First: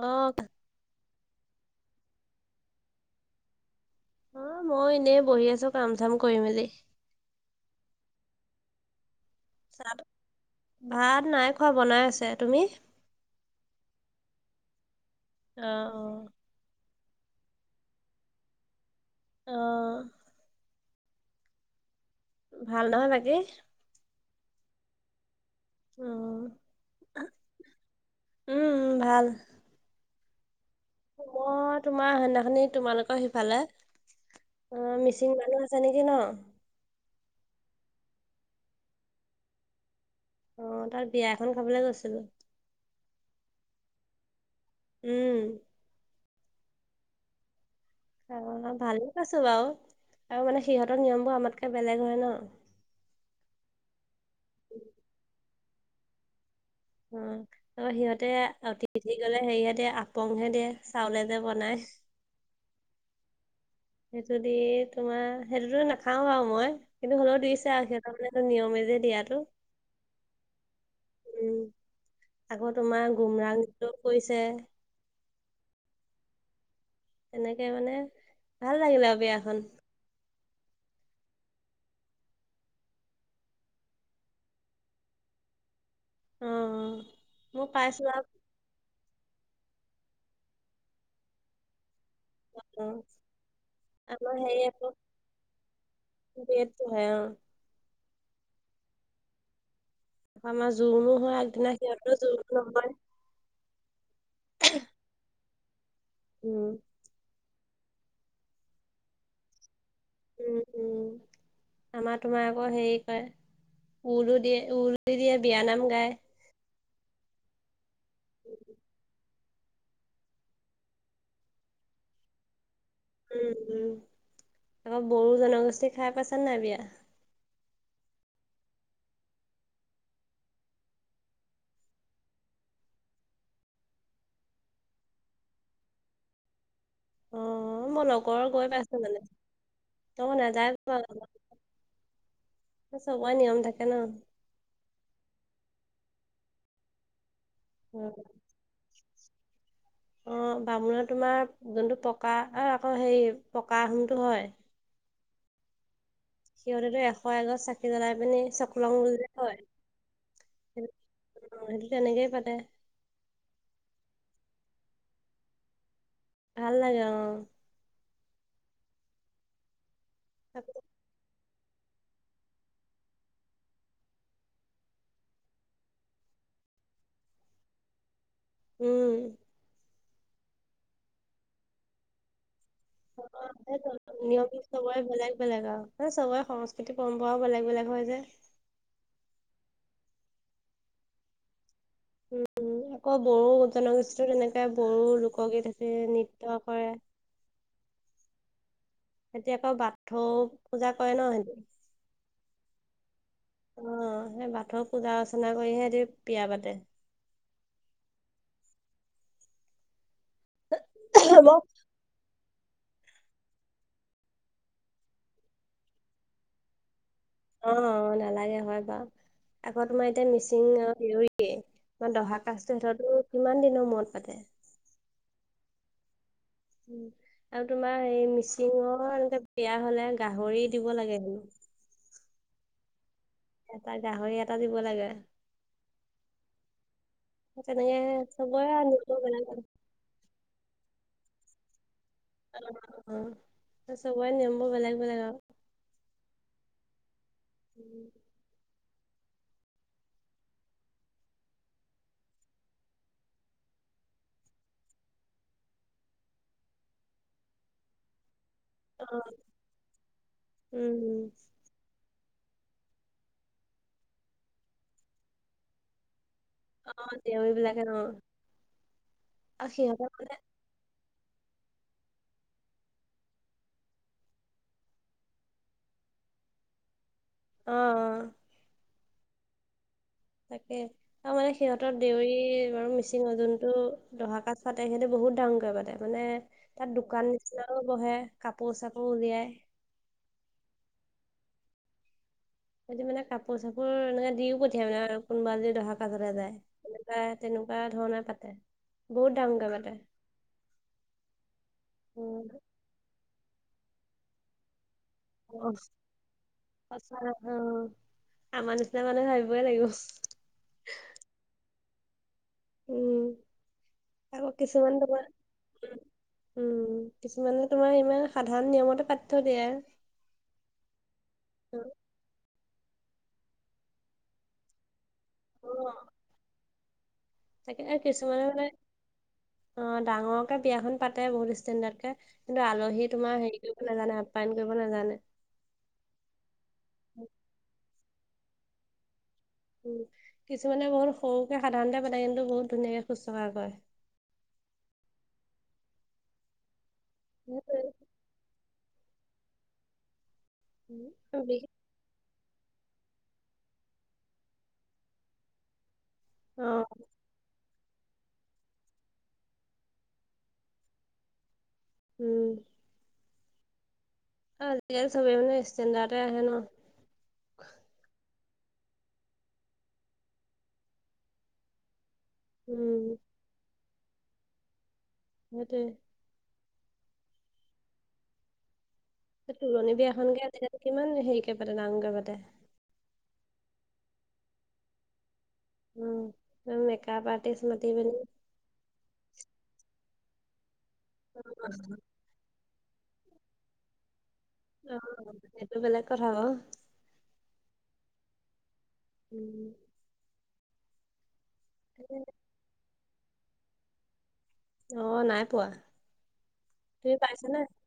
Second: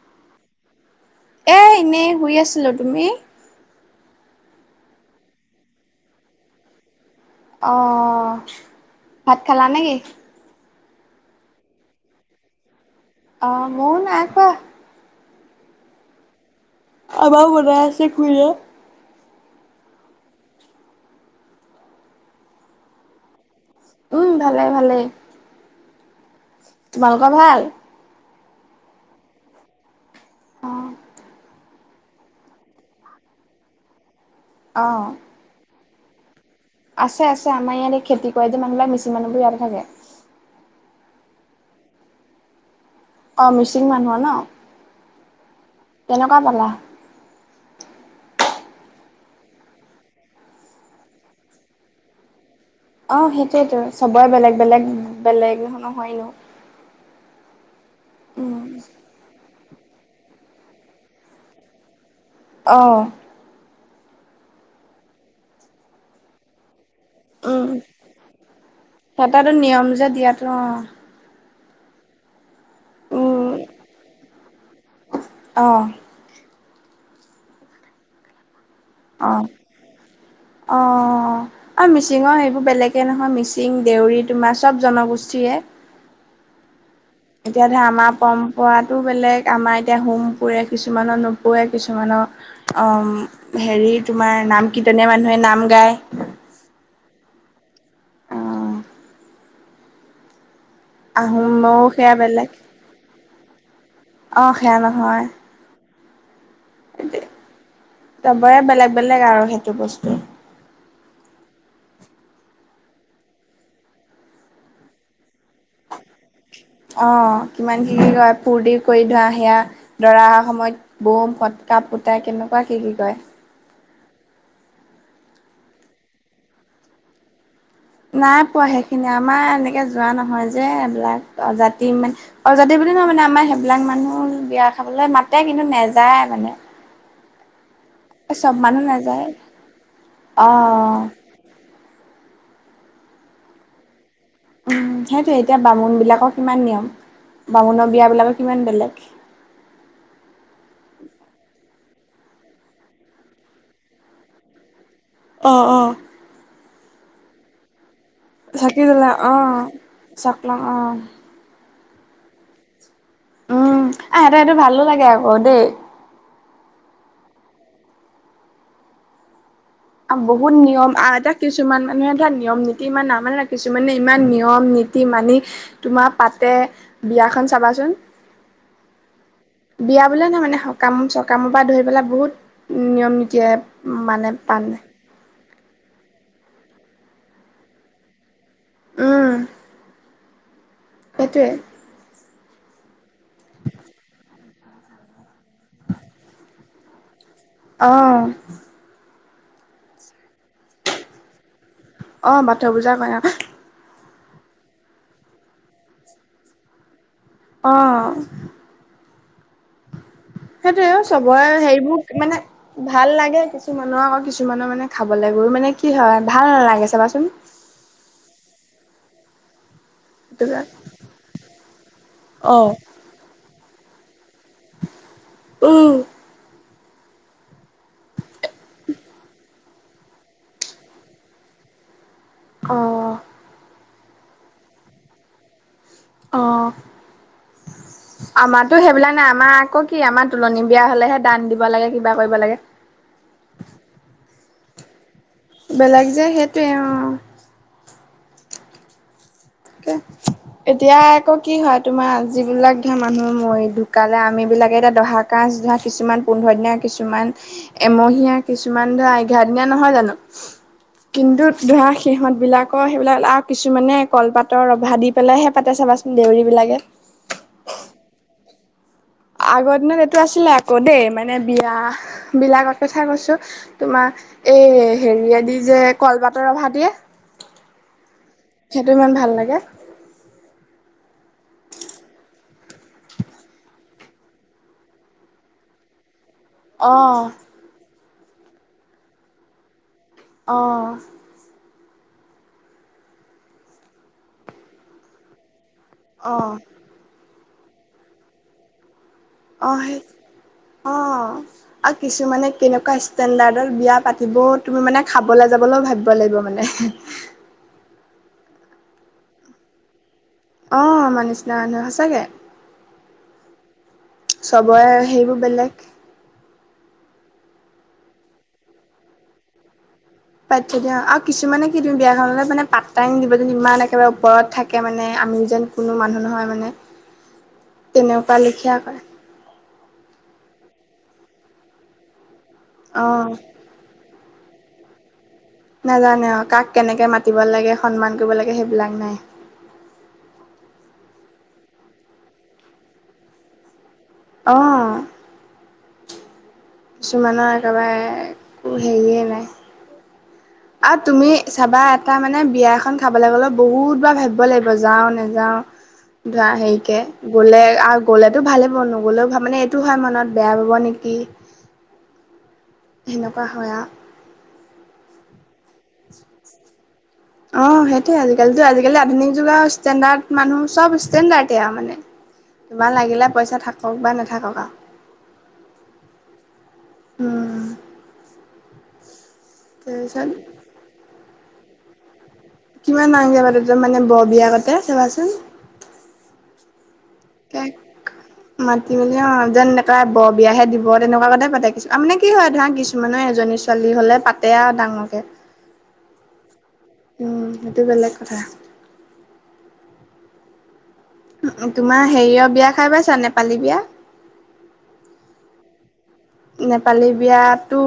অ'। এ এনেই শুই আছিলোঁ তুমি অ মই এনে বহি আছো কাম চাম কৰি মেলি। অঁ ভাত খালা চাহ নেকি? ভাত নাই খোৱা বনাই আছে তুমি অ ম নাই কুৱোৱা। অ অ অবও বনছে খুৰিয়ে। অ'। ভাল নহয় বাকী। উম, ভালে ভালে। অ'। তোমালোকৰ ভাল। উম, উম, ভাল। অঁ মই তোমাৰ সেনাখনি তোমালোকৰ সিফালে অ মিচিং মানুহ আ ছে নেকি ন আছে আছে আমাৰ ইয়াতে খেতি কৰে যে মানুহবিলাক মিচিং মানু্হবোৰ ইয়াতে থাকে অ তাত বিয়া এখন খাবলৈ গৈছিলোঁ অঁ মিচিং মানুহ ন উম কেনেকা পালা? অ ভালে পাইছো বাও আৰু মানে সিহঁতৰ নিয়মবোৰ আমাতকে বেলেগ হয় ন অ সেইটোয়েতো চবৰে বেলেগ বেলেগ বেলেগ নহ নহয় নো উম ত সিহঁতে উম অতিথি গলে হেৰিঁতে আপংহে দিয়ে চাউলে যে বনাই অ সেইটো দি তোমাৰ সেইটোতো নাখাও আৰু মই কিন্তু হ'লেও উম দিছে আও সিহঁতৰ মানে নিয়মে যে দিয়াটো সিহঁতৰতো নিয়ম যে দিয়াতো অ উম আকৌ তোমাৰ উম গুমৰাং নৃত্যও কৰিছে অ তেনেকে মানে ভাল লাগিলে আঅ বিয়াখন অঁ আৰু মিচিঙৰ সেইবোৰ বেলেগে নহয় মিচিং, দেউৰী তোমাৰ চব জনগোষ্ঠীয়ে অ অ এতিয়া ধে আমা পম পৰাটো বেলেগ আমাৰ এতিয়া হোম পুৰে কিছুমানৰ নোপৰে কিছুমান অ হেৰি আমাৰ তোমাৰ নাম কীৰ্তনিয়া মানুহে নাম গায় সেটোহে অ ত আমাৰ জোৰণো হয় আগদিনা আহোমৰো সেয়া সিহঁতও বেলেগ জোৰন নহয় অ সেয়া নহয় উম সেইটোৱে তবৰে বেলেগ বেলেগ আৰু সেইটো বস্তু উম উম আমাৰ তোমাৰ আকৌ হেৰি কয় উৰু দিয়ে উৰু দিয়ে বিয়ানাম গায় অ কিমান কি কি কয় ফূুৰ্তি কৰি দয়া সেয়া দৰা অহাৰ সময়ত বৌম ফটকা ফুতাই কেনেকা কি কি কয় উম উম আমা বড়ো জনগোষ্ঠী খাই পাইছা নাই বিয়া? নাইপোৱা সেইখিনি আমাৰ এনেকে যোৱা নহয় যে এইবিলাক জাতি ইমানে অজাতি বুলি নহয় মানে আমাৰ সেইবিলাক মানুহ বিয়া খাবলে মাতে কিন্তু নেযায় মানে অ অ মই নগ লগৰ চব গৈ মানুহ পাইছো মানে নাযায় ত অ নাযায় চবই নিয়ম থাকে ন উম সেইটোৱে এতিয়া বামুণবিলাকৰ কিমান নিয়ম বামুণৰ বিয়া উম বিলাকৰ কিমান বেলেগ অ বামুণৰ তোমাৰ যোনটো পকা আৰু আকৌ হেৰি পকা আহোমটো হয় অ অ সিহঁতেতো এশ এগচ চাকি জ্বলাই পিনি চক চাকি লং জ্বলা বুলি যে অঁ কয় চকলং অ অঁ সেইটো তেনেকেই পাতে উম আহ সেত এইটো ভালো লাগে আকৌ দেই ভাল লাগে অ আও বহুত নিয়ম আও এটা কিছুমান মানুহে ধৰা নিয়ম নীতি ইমান নামানে কিছুমানে ইমান নিয়ম নীতি মানি, তোমাৰ পাতে বিয়াখন চাবাচোন, উম বিয়া বুললে নয় মানে সকাম চকামৰ পৰা ধৰি পেলাই বহুত, নিয়ম অ নীতিয়ে সেইটো মানে নিয়ম পান, চবৰে বেলেগ বেলেগ আৰু মানে চবৰে সংস্কৃতিক পৰম্পৰাও বেলেগ বেলেগ হয় যে, উম সেইটোৱে, উম আকৌ বড়ো জনগোষ্ঠী তেনেকে বড়ো লোকগীত আছে নৃত্য কৰে। অ সিহতি আকৌ বাথৌ পূজা কৰে ন সিহটি, অ বাথৌ পূজা কৰে অ, অ সেই বাথৌ পূজা অৰ্চনা কৰিহে সিহঁতি বিয়া পাতে। অ সেইটোয়ে চবৰে হেৰিবোৰ মানে, ভাল লাগে কিছুমানৰ আকৌ কিছুমানৰ মানে খাবলৈ মানে কি হয় ভাল নালাগে চাবাচোন, অ অ নালাগে হয় বাউ, আকৌ তোমাৰ এতিয়া সেইটো মিচিং হউৰয়ে তোমাৰ দহা অ কাজটো সিহততো কিমান দিনৰ মূৰত পাতে, উম আৰু তোমাৰ হে মিচিঙৰ এনেকে বিয়া হলে গাহৰি দিব লাগে হেনো, অঁ এটা গাহৰি এটা দিব লাগে। অ তেনেকে চবৰে আমাৰ টো সেইবিলা নিয়মবোৰ নাই বেলেগ আমাৰ আকৌ, কি আমাৰ তুলনী বিয়া হ'লেহে দান দিব লাগে কিবা কৰিব লাগে। অ চবৰে নিয়ম বোৰ বেলেগ বেলেগ আৰু, বেলেগ যে সেইটোৱে অ, উম ক এতিয়া আকৌ কি হয় তোমাৰ যিবিলাক ধৰা মানুহ মৰি ঢুকালে আমি বিলাকে এতিয়া দহাত, কাজ ধৰা কিছুমান পোন্ধৰ দীনিয়া কিছুমান এমহীয়া, কিছুমান ধৰা অ', এঘাৰ দিনা নহয় জানো উম, কিন্তু, ধৰা সিহঁতবিলাকৰ সেইবিলাক আৰু কিছুমানে কলপাত, ৰ ৰভা দি পেলাইহে পাতে চাবাচোন দেউৰী বিলাকে, অ দেউৰী বিলাকে অ, আৰু আগৰ দিনত সিহঁতে এইটো মানে আছিলে আকৌ দেই মানে বিয়াবিলাকৰ কথা কৈছোঁ, তোমাৰ এই হেৰিয়দি যে কলপাতৰ ৰভা দিয়ে, অ অ সেইটো ইমান ভাল লাগে। তাকে তাৰ মানে সিহঁতৰ দেউৰী বাৰু মিচিঙৰ যোনটো দহা কাজ পাতে সিহঁটো বহুত ডাঙকৈ পাতে, মানে তাত অ দোকান নিচিনাও বহে কাপোৰ চাপোৰ উলিয়ায়। অঁ সিহঁতি মানে কাপোৰ চাপোৰ এনেকে দিও পঠিয়া মানে আৰু কোনোবা যদি দহা অ কাজলৈ যায়। তেনেকুৱা তেনেকুৱা ধৰনে পাতে। বহুত ডাঙৰকে অ পাতে হে, অ, আৰু উম, কিছুমানে কেনেকুৱা ষ্টেণ্ডাৰ্ডত বিয়া পাতিব। তুমি মানে খাবলৈ অ, যাবলৈও ভাবিব লাগিব মানে। সঁচা অ, আমাৰ নিচিনা মানুহে ভাবিবই লাগিব। অঁহ আমাৰ নিচনা নহয় সঁচাকে। উম, আকৌ চবৰে কিছুমান দকা- সেইবোৰ বেলেগ উম কিছুমানে তোমাৰ ইমান সাধাৰণ নিয়মতে পাতি থৈ দিয়ে। পাতি থৈ দিয়ে অহ আৰু কিছুমানে কি দিওঁ বিয়াখনলে মানে পাতাই দিব ইমান একেবাৰে ওপৰত থাকে মানে আমি- যেন অ কোনো মানুহ নহয় মানে। তাকে আৰু তেনেকুৱা কিছুমানৰ- লিখিয়া কয় অ ডাঙৰকে বিয়াখন পাতে বহুত ষ্টেণ্ডাৰ্ড কে কিন্তু আলহী অঁ তোমাৰ হেৰি- নাজানে আপ্যায়ন কৰিব নাজানে। নাজানে অ কাক কেনেকে মাতিব লাগে সন্মান কৰিব লাগে সেইবিলাক নাই। উম, কিছুমানে বহুত সৰুকে সাধাৰণতে পাতে কিন্তু বহুত ধুনীয়াকে শুশ্ৰূষা কৰে। অঁহ। কিছুমানৰ একেবাৰে একো হেৰিয়েই নাই। আৰু তুমি সেইটোৱে বিশেষ চাবা- তাৰ মানে বিয়া এখন খাবলৈ গ'লেও বহুত বাৰ ভাবিব লাগিব যাওঁ নেযাওঁ। ধৰা অ হেৰিকে- গ'লে আৰু গ'লেতো ভালিব নগলেও মানে এইটো হয় মনত বেয়া পাব নেকি। উম। সেনেকুৱা হয় আৰু। আৰু আজি কালি চব মানেষ্টণ্ড আহে ন। অ সেইটোৱে আজিকালিতো আজিকালি আধুনিক যুগৰ ষ্টেণ্ডাৰ্ড মানুহ চব ষ্টেণ্ডাৰ্ডে আৰু মানে। তোমাৰ উম লাগিলে পইচা থাকক বা নাথাকক আৰু। সেইটোৱে। উম। তুলণি তাৰপিছত বিয়াখনকে কিমান হেৰিকে ডাঙৰকে পাতে। কিমান ডাঙৰকে পাতে মানে বৰ বিয়া কতে চাবাচোন। উম, মেকাপ তাক আৰ্টিষ্ট মাতি পিনি। মাতি মেলি অ যেননেকা বৰ বিয়াহে দিব তেনেকুৱা কতে পাতিব কিছু আ মানে- কি হয় ধৰা কিছুমানৰ এজনী ছোৱালী হ'লে পাতে আৰু অ ডাঙৰকে। সেইটো বেলেগ কৰা বাওঁ। উম সেইটো বেলেগ কথা। উম। তোমাৰ হেৰিয়ৰ বিয়া খাই পাইছা নেপালী বিয়া? অ নাই পোৱা। নেপালী তুমি পাইছানে বিয়াতটো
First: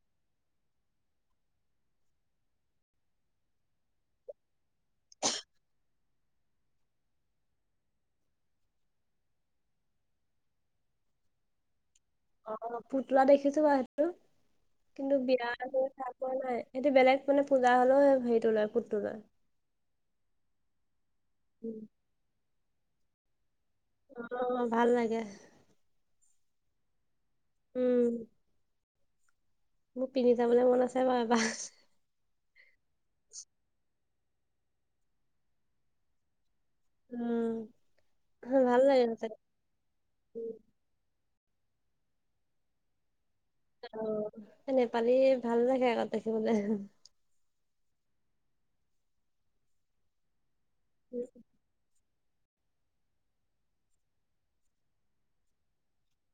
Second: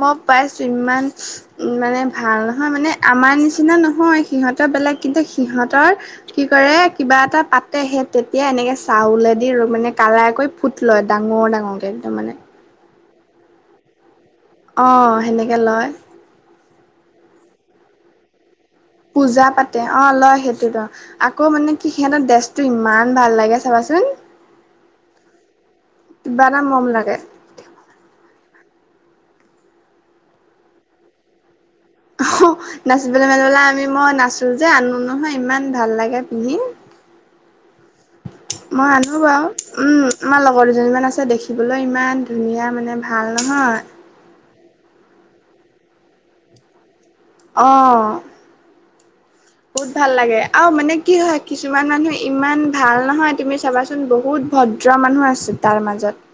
মই পাইছোঁ ইমান- উম মানে ভাল নহয় মানে আমাৰ নিচিনা নহয় সিহঁতৰ বেলোক কিন্তু সিহঁতৰ- কি কৰে কিবা এটা পাতে সেই তেতিয়া এনেকে চাউলেদি মানে কালাই কৰি- ফুট লয় ডাঙৰ ডাঙৰকৈ একদম মানে। অ ফুট লোৱা দেখিছো বাৰু সেইটো, কিন্তু অ' সেনেকে বিয়াৰ হে লয় খাই- পোৱা নাই সেইটো বেলেগ মানে পূজা হলেও হেৰিটো লয়। লয়। পূজা পাতে অ লয় সেইটোতো আকৌ মানে উম। কি সিহঁতৰ ড্ৰেছটো ইমান ভাল লাগে চাবাচোন। অ ভাল লাগে। কিবা এটা মৰম লাগে। উম। মোৰ পিন্ধি যাবলৈ মন আছে বাৰু এবাৰ। অহ নাচিবলৈ মেলিবলৈ আমি মই নাচো যে আনো নহয় ইমান ভাল লাগে পিন্ধি। উম, ভাল মই লাগে আনো সঁচাকে বাৰু। উম আমাৰ লগৰ দুজনীমান আছে দেখিবলৈও ইমান ধুনীয়া মানে ভাল নহয়। অ' নেপালী ভাল লাগে আকৌ দেখিবলৈ। অ'। বহুত ভাল লাগে আৰু মানে কি হয় কিছুমান মানুহ ইমান ভাল নহয় তুমি চাবাচোন বহুত ভদ্ৰ মানুহ আছে তাৰ মাজত।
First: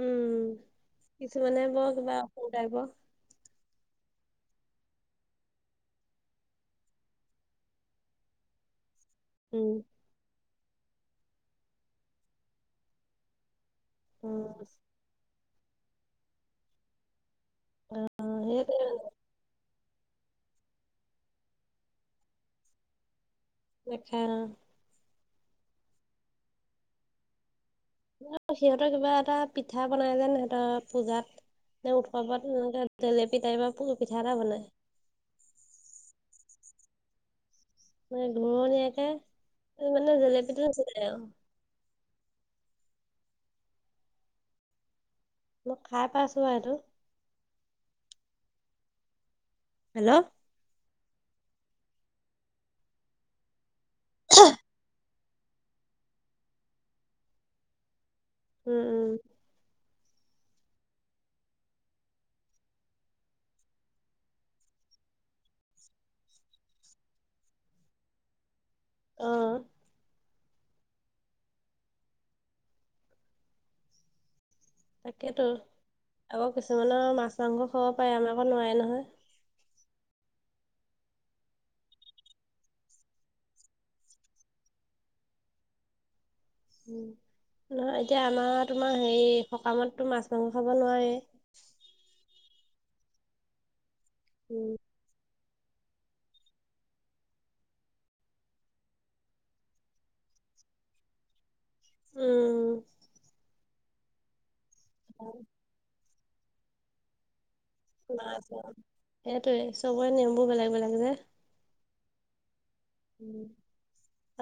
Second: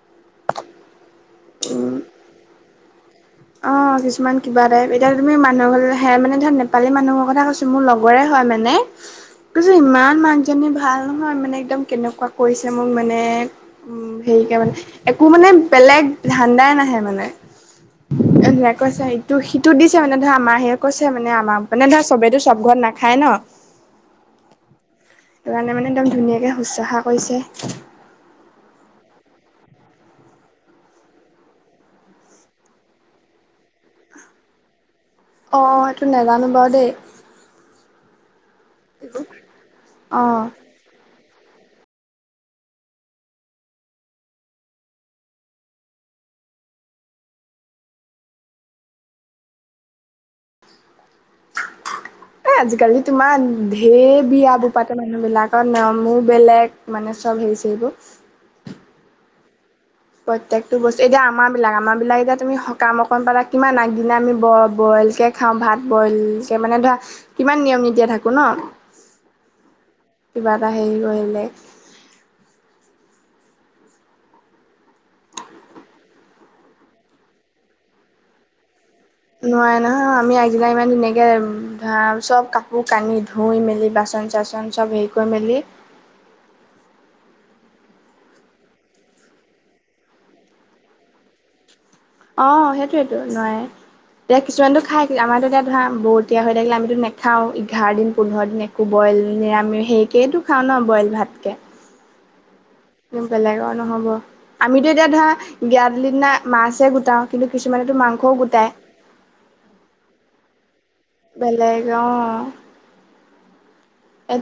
উম কিছুমানে ব উম কিবা [unintelligible] অ' কিছুমান কিবা টাইপ এতিয়া তুমি মানুহৰে মানে ধৰা নেপালী মানুহৰ কথা কৈছোঁ মোৰ লগৰে হয় মানে উম তাৰপিছত ইমান মাকজনী ভাল নহয় মানে একদম কেনেকুৱা কৰিছে মোক মানে উম অ হেৰিকে মানে একো মানে বেলেগ ধান্দাই নাহে মানে। অ', সেইটোৱে মানে [unintelligible] ত' সিটো দিছে মানে ধৰা মাহীয়ে কৈছে মানে আমাক মানে ধৰা চবেটো চব ঘৰত নাখায় ন'। নেখায় অ'। সেইটো কাৰণে মানে একদম ধুনীয়াকৈ শুশ্ৰূষা কৰিছে। সিহঁতৰ কিবা এটা পিঠা বনাই যেন সিহঁতৰ পূজাত। উৎসৱত তেনেকা জেলেপি টাইপৰ পিঠা এটা বনায়। অ' সেইটো নেজানো বাৰু দেই। মানে ঘূৰণীয়াকে মানে অ জেলেপীটো নিছিনাই আৰু। ম‌ই খাই পাইছো আৰু এইটো। হেল্ল'। এ আজিকালি তোমান ধেৰ বিয়া বোৰ পাতে মানে। মানুহ বিলাকৰ নামো বেলেগ মানে চব হেৰি-চেৰি বোৰ। উম, উম। প্ৰত্যেকটো বস্তু এতিয়া আমাৰ বিলাক, আমাৰ বিলাক এতিয়া তুমি সকাম অকণ পালা কিমান আগদিনা আমি ব বইল কে। খাওঁ ভাত বইলকে মানে ধৰা কিমান নিয়ম নীতিৰে থাকোঁ ন'। অ'। কিবা এটা হেৰি কৰিলে। তাকেতো আকৌ কিছুমানৰ মাছ-মাংস খাব পাৰে আমাৰ আকৌ নোৱাৰে নহয়। নোৱাৰে নহয় আমি আগদিনা ইমান ধুনীয়াকে ভা চব কাপোৰ কানি ধুই মেলি বাচন চাচন [unintelligible] চব হেৰি কৰি মেলি। উম, নহয় এতিয়া আমাৰ তোমাৰ হেৰি সকামতটো মাছ মাংস খাব নোৱাৰে। অ' সেইটোৱেটো নোৱাৰে এতিয়া উম কিছুমানেটো খাই। আমাৰতো এতিয়া ধৰা বৰতীয়া হৈ থাকিলে আমিতো নেখাওঁ এঘাৰ দিন পোন্ধৰ দিন একো বইল নিৰামিষ সেইকেই টো খাওঁ ন' বইল ভাতকে। উম। বেলেগ আৰু নহ'ব আমিতো এতিয়া ধৰা [unintelligible] দিনা মাছহে গোটাও কিন্তু কিছুমানেতো মাংসও নাই পোৱা, গোটাই সেইটোয়ে চবৰে নিয়মবোৰ বেলেগ বেলেগ যে। বেলেগ অ'। উম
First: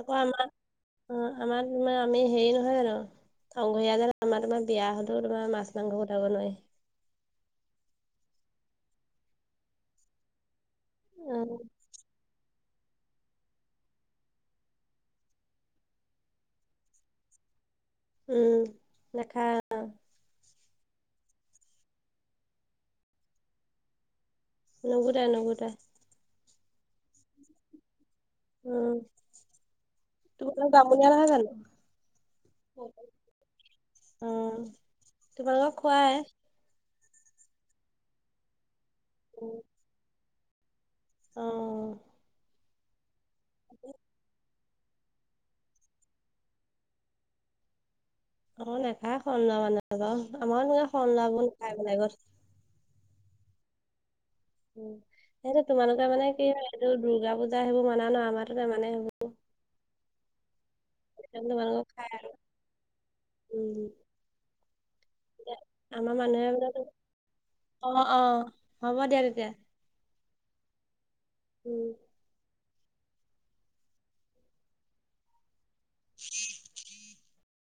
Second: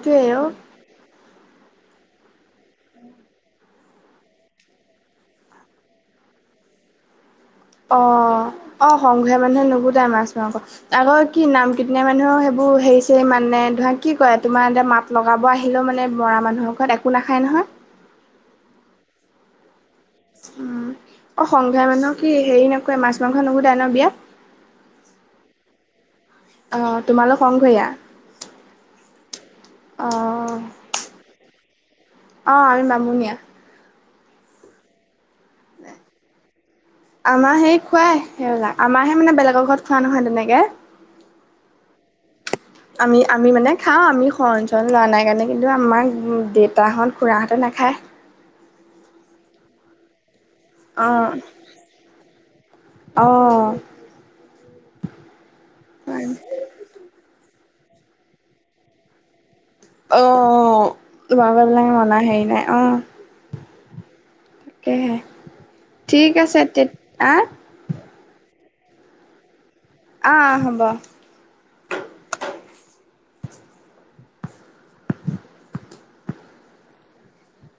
আকৌ আমাৰ অ' আমাৰ আমি হেৰি নহয় জানো। শংকৰীয়া যে আমাৰ তোমাৰ বিয়া হ'লেও তোমাৰ মাছ মাংস গোটাব নোৱাৰি। অ' অ শংকৰীয়া মানুহে নুগুতাই মাছ মাংস আগৰ কি উম নাম [unintelligible] মানুহেও সেইবোৰ হেৰি-চেৰি মানে ধৰা কি কয় তোমাৰ এতিয়া মাত লগাব আহিলেও মানে মৰা মানুহৰ ঘৰত একো একো নাখায় নহয়। উম, নেখায় [unintelligible] উম, অ' সংঘীয়া মানুহ কি হেৰি নকৰে, মাছ-মাংস নুগুটায় ন' বিয়াত? নুগুটায় নুগুটায়। অ', তোমালোক সংঘইয়া? উম অ', আমি বামুণীয়া। [unintelligible] অ, তোমালোকক খোৱাই? আমাৰ সেই খোৱাই সেইবিলাক। আমাৰহে মানে বেলেগৰ ঘৰত খোৱা নহয় তেনেকে। অ আমি আমি মানে খাওঁ। আমি খ লোৱা নাই কাৰণে কিন্তু আমাৰ দেউতাহঁত খুৰাহঁতে নাখায়। অ নেখায় [unintelligible] আমাৰা [unintelligible] খায় বেলেগত। অঁ। উম, সেইটো তোমালোকে মানে অ'। কি হয়, এইটো দুৰ্গা পূজা সেইবোৰ মানা ন' আমাৰ তাতে নামানে সেই। অ' [unintelligible] তোমালোকক খাই মনা আৰু, হেৰি নাই অ'। উম, তাকেহে [unintelligible] আমাৰ ঠিক মানুহে [unintelligible] আছে তে আ অ'-অ, হ'ব দিয়া তেতিয়া। অ', হ'ব। উম। [inaudible]